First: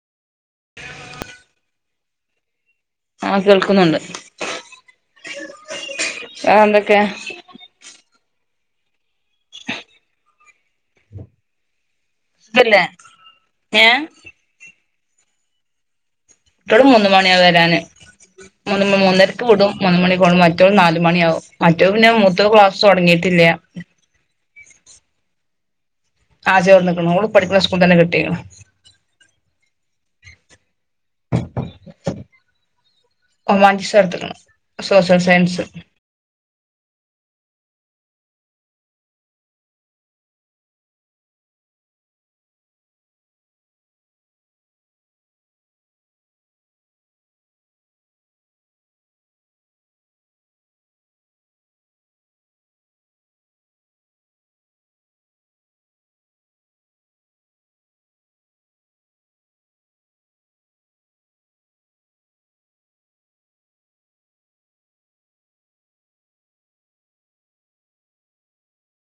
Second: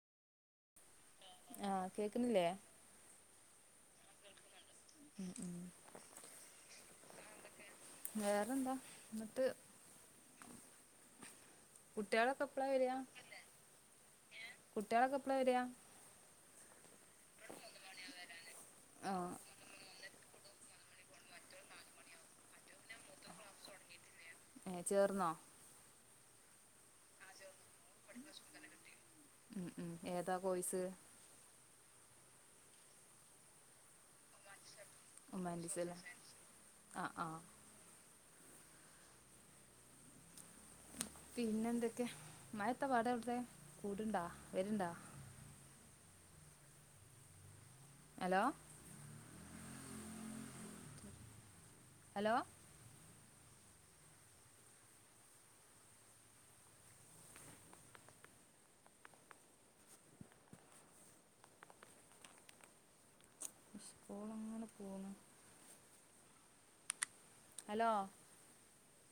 ആഹ് കേക്കുന്നില്ലേ ആഹ് കേൾക്കുന്നുണ്ട് ഉം ഉം വേറെന്തൊക്കെയാ വേറെന്തൊക്കെ വേറെന്താ എന്നിട്ട് കുട്ടികളൊക്കെ എപ്പള സുഖല്ലേ വരിക ഏഹ് കുട്ടികളൊക്കെ എപ്പള വരിക കുട്ട്യാൾ മൂന്ന് മണിയാവും വരാന് മൂന്ന് ആഹ് മൂന്നരക്ക് വിടും മൂന്ന് മണിക്ക് കൊണ്ട് മറ്റോ നാല് മണിയാവും മറ്റൊ പിന്നെ മൂത്തോക്ക് ക്ലാസ്സ് തുടങ്ങിയിട്ടില്ല ഏഹ് ചേർന്നോ ആഹ് ചേർന്നിക്ക്ണ് ഓള് പഠിക്കുന്ന സ്കൂളിൽ തന്നെ കിട്ടിക്കണ് ഉം ഉം ഏതാ കോഴ്‌സ് ഹ്യുമാനിറ്റീസ് എടുത്തിക്കണത് ഹ്യൂമറ്റീസ് അല്ലെ ആഹ് ആഹ് പിന്നെ എന്തൊക്കെ മഴത്ത പാട് അവിടുത്തെ കൂടുണ്ടാ വരുണ്ടോ ഹലോ ഹലോ ആണ് പോണം ഹലോ